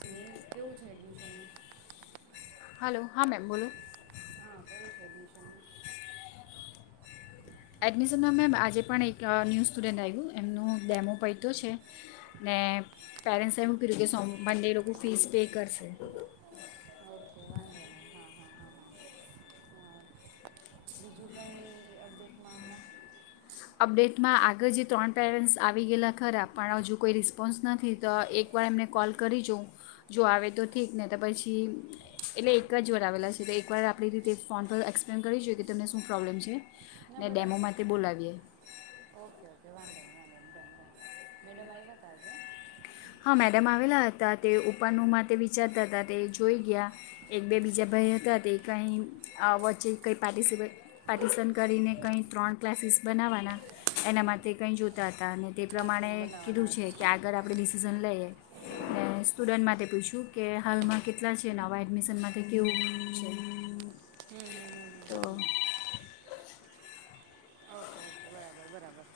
હમ કેવું છે એડમિશનનુ? હલો હા મેમ બોલો [unintelligible] હા કેવું છે એડમિશનનુ? એડમિશનમાં મેમ આજે પણ એક ન્યૂ સ્ટુડન્ટ આવ્યું એમનું ડેમો પત્યો છે, ને પેરેન્ટ્સે એવું કીધું કે સો મંડે એ લોકો ફીસ પે કરશે. ઓકે વાંધો નહીં હ હા હા હા. બીજું કઈ અપડેટમાં હમણાં. અપડેટમાં આગળ જે ત્રણ પેરેન્ટ્સ આવી ગયેલા ખરા પણ હજુ કોઈ રિસ્પોન્સ નથી તો એકવાર એમને કોલ કરી જોઉં, જો આવે તો ઠીક ને તો પછી એટલે એક જ વાર આવેલા છે એકવાર આપણી રીતે ફોન પર એક્સપ્લેન કરી જોઈએ કે તમને શું પ્રોબ્લેમ છે. ના ને ડેમો બરાબર માટે છે બોલાવીએ. ઓકે ઓકે, વાંધો નહીં વાંધો નહીં. ડન ડન મેડમ આવ્યા હતા આજે હા મેડમ આવેલા હતા તે ઉપરનુ માટે વિચારતા હતા. તે જોઈ ગયા, એક બે બીજા ભાઈ હતા તે કંઈ અ વચ્ચે કંઈ પાર્ટિસિપેટ પાર્ટિસન કરીને કંઈ ત્રણ ક્લાસીસ બનાવવાના. એના માટે કંઈ જોતા હતા અને તે પ્રમાણે ક્લાસરૂમ કીધું બનાવવાના છે હશે કે ને આગળ આપણે ડીસ ને અ સ્ટુડન્ટ માટે પૂછયુ કે હાલમાં કેટલા છે. નવા એડમિશન માટે કેવું છે? તો ઓકે ઓકે. બરાબર બરાબર.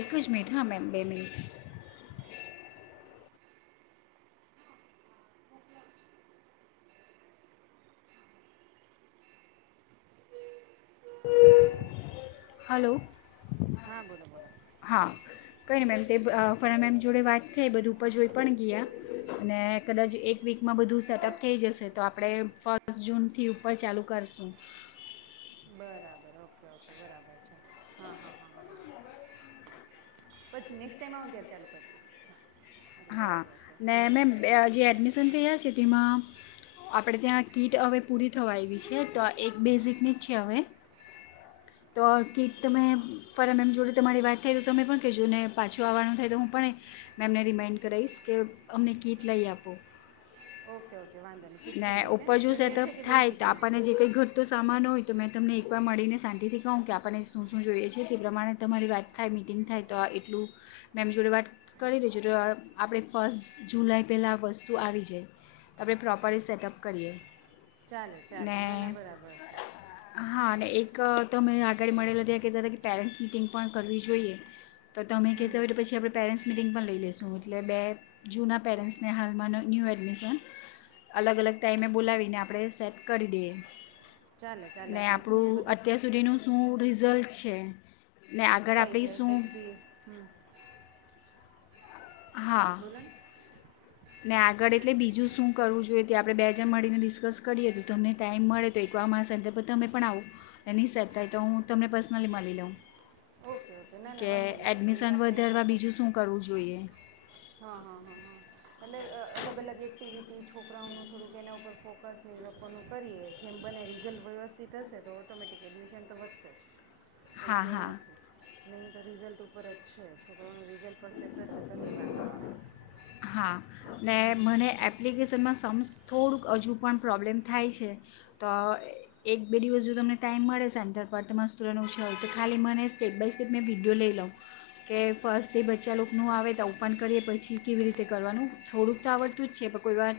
એક જ મિનિટ હા મેમ બે મિનિટ હલો. હા બોલો બોલો. કઈ નહિ મેમ તે અ ફના મેમ જોડે વાત થઈ, બધું ઉપર જોઈ પણ ગયા. અને કદાચ એક વીકમાં બધું સેટઅપ થઈ જશે. તો આપડે ફસ્ટ જૂન થી ઉપર ચાલુ કરશું. બરાબર ઓકે ઓકે બરાબર છે. હ હ હ હ હ પછી નેક્સ્ટ ટાઈમ આવું ત્યારે ચાલુ કરી દઈશ. એટલે હા ઓકે ઓકે. ને મેમ બે- જે એડમિશન થયા છે. તેમાં આપણે ત્યાં કીટ હવે પૂરી થવા આવી છે. તો આ એક બેઝિકની જ છે હવે. તો કીટ તમે ફરમ મેમ જોડે તમારી વાત થાય તો તમે પણ કહેજો ને પાછું આવવાનું થાય તો હું પણ મેમને રિમાઈન્ડ કરાવીશ, કે અમને કીટ લઈ આપું. ઓકે ઓકે વાંધો નહીં કીટ ને થઈ રહી છે ઉપરજો જુનિયર સેટપ છે કે થાય, તો બેઝિકની આપણને જે કઈ ઘટતું સામાન હોય તો મેં તમને એકવાર મળીને શાંતિથી કહું કે આપણને શું શું જોઈએ છે. તે પ્રમાણે તમારી વાત થાય મિટિંગ થાય તો આ એટલું મેમ જોડે વાત કરી લેજો. તો આપણે ફસ્ટ જુલાઈ પહેલાં વસ્તુ આવી જાય. તો આપણે પ્રોપરલી સેટઅપ કરીએ. ચાલે ચાલે ને નાના બરાબર છે. હા અને એક તમે આગળ મળેલા ત્યા કે તા પેરેન્ટ્સ મિટિંગ પણ કરવી જોઈએ તો તમે કહેતા હોયટ પછી આપણે પેરેન્ટ્સ મિટિંગ પણ લઈ લેશું. એટલે બે જૂના પેરેન્ટ્સને, હાલમાં ન્યૂ એડમિશન. અલગ અલગ ટાઈમે બોલાવીને આપણે સેટ કરી દઈએ. ચાલે ચાલે ને એટલે શું આપડું બધા અત્યાર સુધી નું શું રિઝલ્ટ છે ને આગળ આપણે શું હમ્મ હા. ને આગળ એટલે બીજું શું કરવું જોઈએ, તે આપણે બે જન મળીને ડિસ્કસ કરીએ. તો તમને ટાઈમ મળે તો એકવાર અમારા સેન્ટર પર તમે પણ આવો. અને નહીં સેટ થાય તો હું તમને પર્સનલી મળી લઉં. ઓકે ઓકે, ના ના કે વાંધો નહી એ એડમિશન આપડ એક વધારવા વખત, બીજું શું કરવું જોઈએ હા હા હા હા એટલે અ અલગ અલગ એક્ટિવિટી છોકરાઓનું થોડુંક એના ઉપર ફોકસ ને એ લોકોનું કરીએ. જેમ બને રીઝલ્ટ વ્યવસ્થિત હશે તો ઓટોમેટિક એડમિશન તો વધશે જ. હા હા. નહીન તો રિઝલ્ટ ઉપર જ છે. છોકરાઓ નો રી હા ને મને એપ્લિકેશનમાં સમ્સ થોડુંક હજુ પણ પ્રોબ્લેમ થાય છે. તો એક બે દિવસ જો તમને ટાઈમ મળે સન્ટર પર, તમારા સ્ટુડન્ટો ઓછો હોય. તો ખાલી મને સ્ટેપ બાય સ્ટેપ મેં વિડીયો લઈ લઉં. કે ફર્સ્ટ તે બચ્ચા લોકોનું આવે તો, ઓપન કરીએ પછી કેવી રીતે કરવાનું. થોડુંક તો આવડતું જ છે. પણ કોઈવાર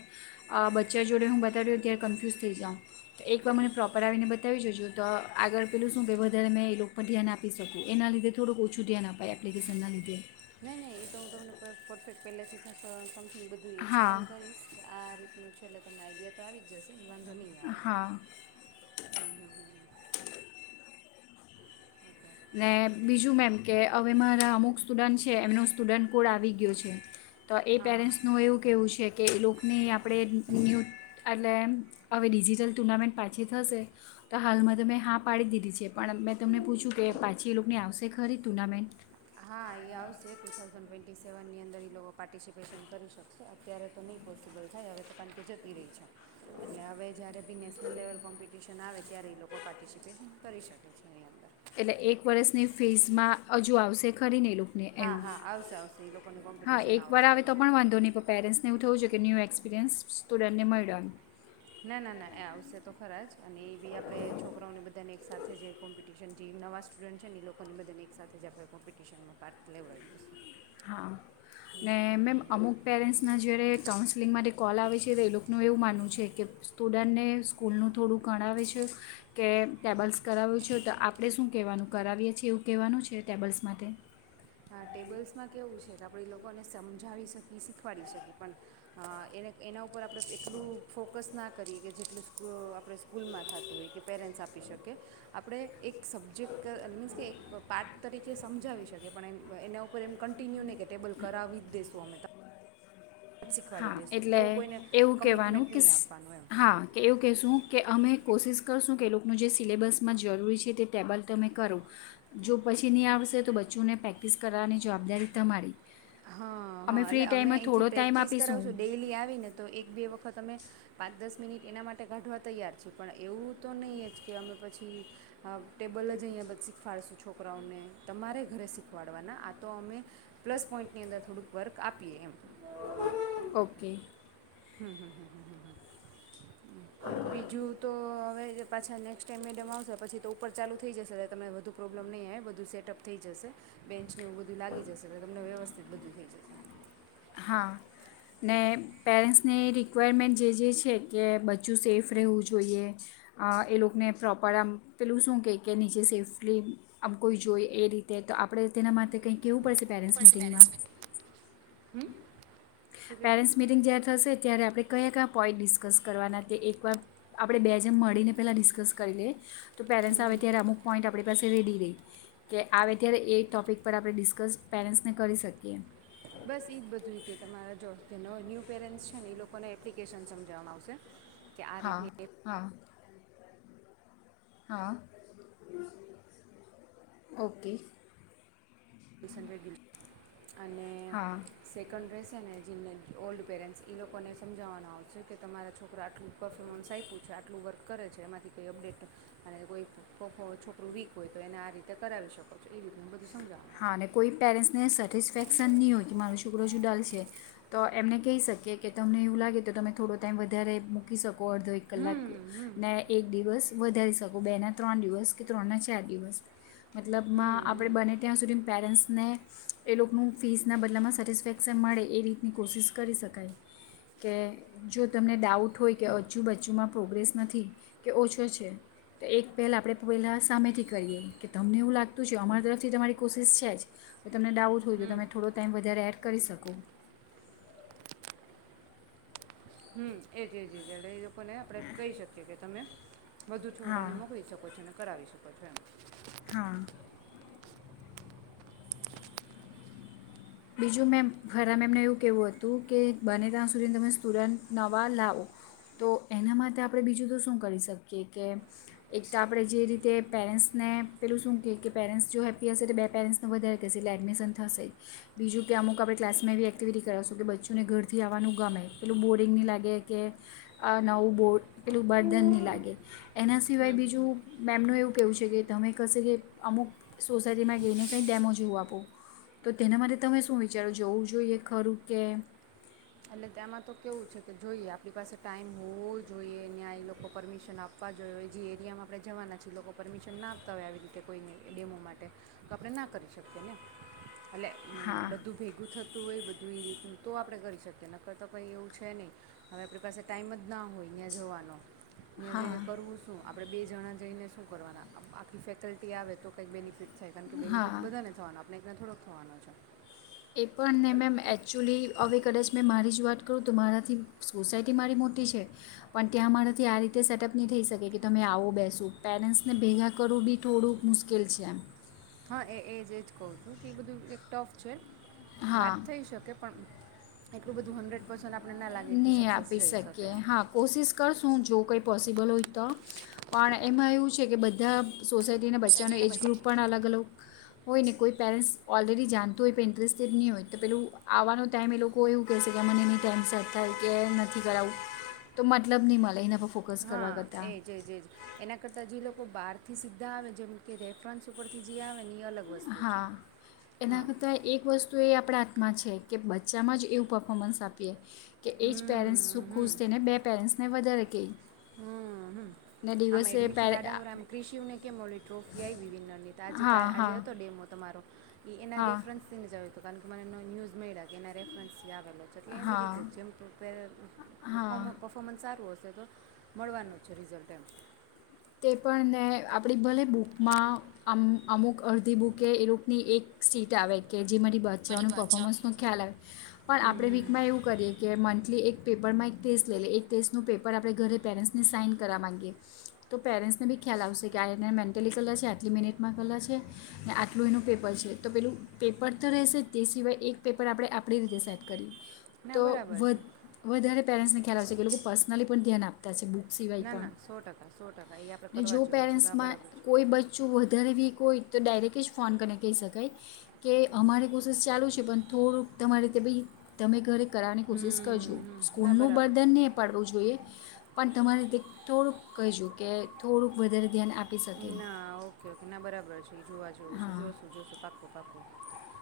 અ બચ્ચા જોડે હું બતાવ્યો ત્યારે કન્ફ્યુઝ થઈ જાઉં. તો એકવાર મને પ્રોપર આવીને બતાવી જજો તો આગળ પેલું શું કે વધારે મેં એ લોકો પર ધ્યાન આપી શકું. એના લીધે થોડુંક ઓછું ધ્યાન આપાય એપ્લિકેશનના લીધે. નહી નહી એ તો હું તમને પર પરફેક્ટ પહેલેથી થ હ બધું હા એક્સપ્લેન કરીશ કે આ રીતે હું છે એટલેમને આઈડિયા તો આવી જશે. વાંધોની આવે, હા હમ હમ હમ. ઓકે ને બીજું મેમ કે હવે મારા અમુક સ્ટુડન્ટ છે એમનો સ્ટુડન્ટ કોડ આવી ગયો છે. તો એ હા હા પેરેન્ટ્સનું એવું કહેવું છે કે લોકોને આપણે ન્યૂ એટલે હવે ડિજિટલ ટુર્નામેન્ટ પાછી થશે, તો હાલમાં ત મેં હા પાડી દીધી છે પણ મેં તમને પૂછ્યું કે પાછી એ લોકોની આવશે ખરી ટુર્નામેન્ટ? હા એ આવશે ટુ થાઉઝન્ડ ટ્વેન્ટી સેવનની અંદર એ લોકો પાર્ટિસિપેશન કરી શકશે અત્યારે તો નહીં પોસિબલ થાય હવે તો કારણ કે જતી રહી છે, એટલે હવે જ્યારે બી નેશનલ લેવલ કોમ્પિટિશન આવે ત્યારે એ લોકો પાર્ટિસિપેશન કરી શકે છે એ અંદર. એટલે એક વર્ષની ફીઝમાં હજુ આવશે ખરીને ને હા એવું, હા આવશે આવશે એ લોકોની હા કોમ્પિટિશન એકવાર આવશે આવે અલગ તો પણ વાંધો નહીં પણ પેરેન્ટ્સને એવું થવું છે કે ન્યૂ એક્સપિરિયન્સ સ્ટુડન્ટને મેઇડો એમ. ના ના ના એ આવશે તો ખરા જ અને એ બી આપડે છોકરાઓને બધાને એક સાથે જે કોમ્પિટશન જે નવા સ્ટુડન્ટ છે એ લોકોને બધાને એક સાથે જ આપણે ક કોમ્પિટિશનમાં પાર્ટ લેવાય શું. હા, ને મેમ અમુક પેરેન્ટ્સના જેડે કાઉન્સેલિંગ માટે કોલ આવે છે તો એ લોકોનું એવું માનવું છે કે સ્ટુડન્ટને સ્કૂલનું થોડું ગણાવે છે, કે ટેબલ્સ કરાવ્યું છે તો આપડે શું કહેવાનું કરાવીએ છીએ એવું કહેવાનું છે ટેબલ્સ માટે. હા ટેબલ્સ માં કેવું છે ક એ લોકોને સમજાવી શકી શીખવાડી શકી પણ, એને એના ઉપ ઉપર આપડે કેટલું ફોકસ ના કરીએ કે જેટલું સ્ક આપડે સ્કૂલમાં થતું હોય કે પેરેન્ટ્સ આપી શકીએ, આપડે એક સબ્જેક્ટ મીન્સ કે એક પાર્ટ તરીકે સમજાવી શકીએ પણ એમ એના ઉપર એમ કન્ટિન્યુ નહીં કે ટેબલ કરાવી જ દેશું અમે ત હા એટલે કોઈને એવું કહેવાનું કમિટમેન્ટ કે નહીં આપવાનું એમ હા કે એવું કહેશું કે અમે કોશિશ કરશું કે એ લોકોનું જે સિલેબસમાં જરૂરી છે તે ટેબલ તમે કરો, જો પછી નહીં આવશે તો બચ્ચોને પ્રેક્ટિસ કરવાની જવાબદારી તમારી. હા હા ફ્રી એટલે અમે ટાઈમમાં અયથી થોડો ટાઈમ પ્રેક્ટિસ આપીશું કરાવશું ડેલી આવી ને તો એક બે વખત તમે, પાંચ દસ મિનિટ એના માટે કાઢવા તૈયાર છે પણ એવું તો નહીં જ કે અમે પછી, અ ટેબલ જ અહીંયા શીખવાડશું છોકરાઓને તમારે ઘરે શીખવાડવાના આ તો અમે, plus point P M. Okay. હમ હમ હમ હમ હમ હમ. બીજું તો હવે પાછા નેક્સ્ટ ટાઈમ મેડમ આવશે પછી તો ઉપર ચાલુ થઈ જશે એ તમને વધુ પ્રોબ્લેમ નહીં એ બધું સટઅપ થઈ જશે, બેન્ચ બધું લી જશે એટલે તને વ્યવસ્થ બધું થઈ જશે. હા, ને પેરેન્ટ્સની રિક્વાયરમેન્ટ જે જે છે કે બચ્ચું સેફ રહેવું જોઈએ, એ લોકોને પ્રોપર આમ પેલું શું કેય કે નીચે સેફલી આમ કોઈ જોઈ એ રીતે તો આપડે તેના માટે કંઈ કેવું પડશે પેરેન્ટ્સ મીટિંગમાં. શું કહે છે પેરેન્સ મીટિંગ જ્યારે થશે ત્યારે આપડે કયા કયા પોઈન્ટ ડિસ્કસ કરવાના તે એકવાર આપડે બે જેમ મળીને પહેલાં ડિસ્કસ કરી લઈએ. તો પેરેન્ટ્સ આવે ત્યારે અમુક પોઈન્ટ આપડે પાસે રેડી રેય, કે આવે અત્યારે એ ટોપિક પર આપડે ડિસ્કસ પેરેન્ટ્સને કરી શકીએ. બસ એ જ બધું એ કે તમારા જોત પેરેન્ટસ છે ને એ લોકોને એપ્લિકેશન સમજાવવામાં આવશે. કે આ હા રીતની હા. હા ઓકે. એપ્લિકેશન રેગ્યુલ અને હા સેકન્ડ ડ્રેસ છે ને જીનને ઓલ્ડ પેરેન્ટ્સ એ લોકોને સમજાવવાનો આવશે કે તમારા છોકરા આટલું પર્ફોર્મન્સ આયપુ છે આટલું વર્ક કરે છે એમાંથી કંઈ અપડેટ, તમારે કોઈ પર્ફો છોકરું વીક હોય તો એને આ રીતે કરાવી શકો છો એ રીતનું બધું સમજાવવામાં આવશે. હા અને કોઈ પેરેન્ટ્સને સેટિસફેક્શન ની હોય કે મારો છોકરો જ ઉડાલ છે, તો એમને કેઈ શકીએ કે તમને એવું લાગે તો તમે થોડો ટાઈમ વધારે મૂકી શક કો અડધો એક કલાક, ને એક દિવસ વધારે શકો બે ના ત્રણ દિવસ કે ત્રણ ના ચાર દિવસ. મતલબમાં આપડે બને પેરેન્ટ્સને, એ લોકોનું ફીસના બદલામાં સેટિસફેક્શન મળે એ રીતની કોશિશ કરી શકાય, કે જો તમને ડાઉટ હોય કે હજુબજુમાં પ્રોગ્રેસ નથી કે ઓછો છે તો એક પહેલ આપણે પહેલાં સામેથી કરીએ કે તમને એવું લાગતું છે અમારી તરફથી તમારી કોશિશ છે જ. તમને ડાઉટ હોય તો તમે થોડો ટાઈમ વધારે એડ કરી શકો. હમ એજ જ એ લોકોને આપડે કહી શકીએ કે તમે વધુ હા છોકરાને મોકલી શકો છો ને કરાવી શકો છો એમ. હા. બીજું મેમ ફરા મેમને એવું કહેવું હતું કે બને ત્યાં સુધી તમે સ્ટુડન્ટ નવા લાવો, તો એના માટે આપણે બીજું તો શું કરી શકીએ કે, એક તો આપણે જે રીતે પેરેન્ટ્સને પેલું શું કહીએ કે પેરેન્ટ્સ જો હેપ્પી હશે, તો બે પેરેન્ટ્સને વધારે કહેશે એટલે એડમિશન થશે જ. બીજું કે અમુક આપણે ક્લાસમાં એવી એક્ટિવિટી કરાવશું કે બચ્ચોને ઘરથી આવવાનું ગમે, પટલું બોરિંગ નહીં લાગે કે, નવું બો પટલું બર્ધ નહીં લાગે. એના સિવાય બીજું મેમનું એવું કેવું છે કે તમે કશે કે અમુક સોસાયટીમાં જઈને કંઈ ડેમો જાઓ આપો, તો તેના માટે તમે શું વિચારો જવું જોઈએ ખરું કે? એટલે તેમાં તો કેવું છે કે જોઈએ આપણી પાસે ટાઈમ હોવો જોઈએ ત્યાં લોકો પરમિશન આપવા જોઈએ જે એરિયામાં આપણે જવાના છીએ એ લોકો પરમિશન ના આપતા હોય આવી રીતે કોઈને ડેમો માટે, તો આપણે ના કરી શકીએ ને? એટલે હા બધું ભેગું થતું હોય બધું એ રીતનું, તો આપણે કરી શકીએ. કે નક્કર તો કંઈ એવું છે નહીં, હવે આપણી પાસે ટાઈમ જ ના હોય અહીંયા જવાનો. ત્યાં જઈને હા કરું શું આપ આપણે બે જણા જઈને શું કરવાના? આખી ફેકલ્ટી આવે તો કંઈક બેનિફિટ છે ખરુ કે બેનિફિટ હા બધાને થવાના આમ લલેગ્ન થોડોક થવાનો છે. એ પણ ને મેમ એકચુલી હવે કદાચ મે મારી રજૂઆત કરું તો મારાથી સોસાયટી મારી મોટી છે, પણ ત્યાં મારાથી આ રીતે સેટઅપ નહીં થઈ શકે કે તમે આવો બેસો. પેરેન્ટ્સને ભેગા કરવું બી થોડું મુશ્કેલ છે એમ. હા એ એજ એજ કહુ છું તે બધું એક ટફ છે. વાત હા થઈ શકે પણ એટલું બધું હંડ્રેડ પસેન્ટ નહીં આપી શકીએ. હા, કોશિશ કરશું જો કંઈ પોસિબલ હોય તો. પણ એમાં એવું છે કે બધા સોસાયટીના બચ્ચાનો સોસાયટીને એજ ગ્રુપ પછી પણ અલગ-અલગ હોય ને. કોઈ પેરેન્ટ્સ ઓલરેડી જાણતું હોય પણ ઇન્ટરેસ્ટેડ નહીં હોય. તો પેલું આવાનો ટાઈમ એ લોકો એવું કહેશે કે, અ મને એ ની ટાઈમ સેટ થાય કે નથી કરાવવું, તો મતલબ નહીં, એના પર ફોકસ. કરવા કરતાં એ જ એ જ, એના કરતા જે લોકો બહાર થી સીધા આવે, જેમ કે રેફરન્સ ઉપરથી જ આવે ને એ અલગ વસ્તુ છે હા, એના હા કરતાં એક વસ્તુ એ આપણે માં છે કે, બચ્ચામાં જ એવું પર્ફોમન્સ આપીએ. કે એ હમ જ પેરેન્ટ્સ શું ખુશ થઈને બે પેરેન્ટ્સને વધારે કે હમ્મ હ, આમ એડમિશન પેરે આડે ક્રિશવને કે મને ટ્રોફી આઇવિ બી નથી. તો આજ કા હા આજે હા હતો ડેમ મારો [inaudible] [unintelligible] નો હા ન્યૂઝ મળ્યા કે એનો રેફરેન્સ [unintelligible] જેમ હા પ્રિપેર હતું, કોક નુ હા પરફોર્મન્સ સારું હતું. તો મળવાનું છે રિઝલ્ટ [inaudible] તે પણ ને આપડી ભલે બુકમાં અમ અમુક અડધી બુકે એ રૂકની એક સીટ આવે કે જે મારી બચ્ચાઓનું વાત છે પર્ફોમન્સનો ખ્યાલ આવે. પણ આપણે વીકમાં એવું કરીએ કે મંથલી એક પેપરમાં એક ટેસ્ટ લઈ લે. એક ટેસ્ટનું પેપર આપણે ઘરે પેરેન્ટ્સને સાઈન કરવા માંગીએ તો પેરેન્ટ્સને બી ખ્યાલ આવશે કે આ એને મેન્ટલી કલર છે, આટલી મિનિટમાં કલર છે. ને આટલું એનું પેપર છે. તો પેલું પેપર તો રહેશે જ તે સિવાય એક પેપર આપણે આપણી રીતે સેટ કરીએ ના તો બરાબર વ છે વધારે પેરેન્ટ્સને ખ્યાલ આવેશે. કે એ લોકો પર્સનલી પણ ધ્યાન આપતા છે બુક સિવાય ના પણ ના સો ટકા સો ટકા એ આપણે ને કરવા જો જેવું છે ના પેરેન્ટ્સમાં બરાબર છે કોઈ બચ્ચું વધાર વીક હોય તો ડાયરેક્ટલી જ ફોન કરી કહી શકાય. કે અમારે કોશિસ ચાલુ છે, પણ થોડુંક તમારેતે ભી તમે ઘરે કરાવની કોશિશ હમ કરજો. હમ ના સ્કૂલનું બરાબર છે બર્ડન નહીં પાડવું જોઈએ પણ તમારે તે થોડુંક કહીજું કે થોડુંક વધારે ધ્યાન આપ ના ઓકે ઓકે ના બરાબર છે. જોવા જોવું છે. હા જોશું જોશું, પાક્કુ પાક્કુ,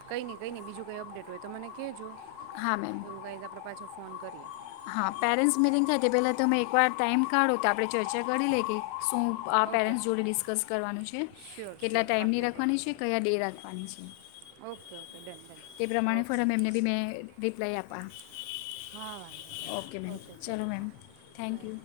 કંઈ નહીં કંઈ નહી, બીજું કઈ અપડેટ હોય તો મને કહેજો. હા મેમ એવું કંઈક આપડે પાછું ફોન કરએ. હા પેરેન્ટ્સ મિનિંગ થાય તે પહેલાં તમે એકવાર ટાઈમ કાઢો. તો આપણે ચર્ચા કરી લઈ કે શું આ ઓકે પેરેન્ટ્સ જોડે ડિસ્કસ કરવાનું છે શ્યોર કેટલા શ્યોર ટાઈમની પાક્કું ડન રાખવાની છે કયા ડે રાખવાની છે. ઓકે ઓકે ડન ડન તે પ્રમાણે ઓકે ફરમ એમને બી મેં ડી લઇ આપા. હા વાંધી ની મેમ ઓકે ચલ ચલો મેમ હા થેન્ક બાય. યુ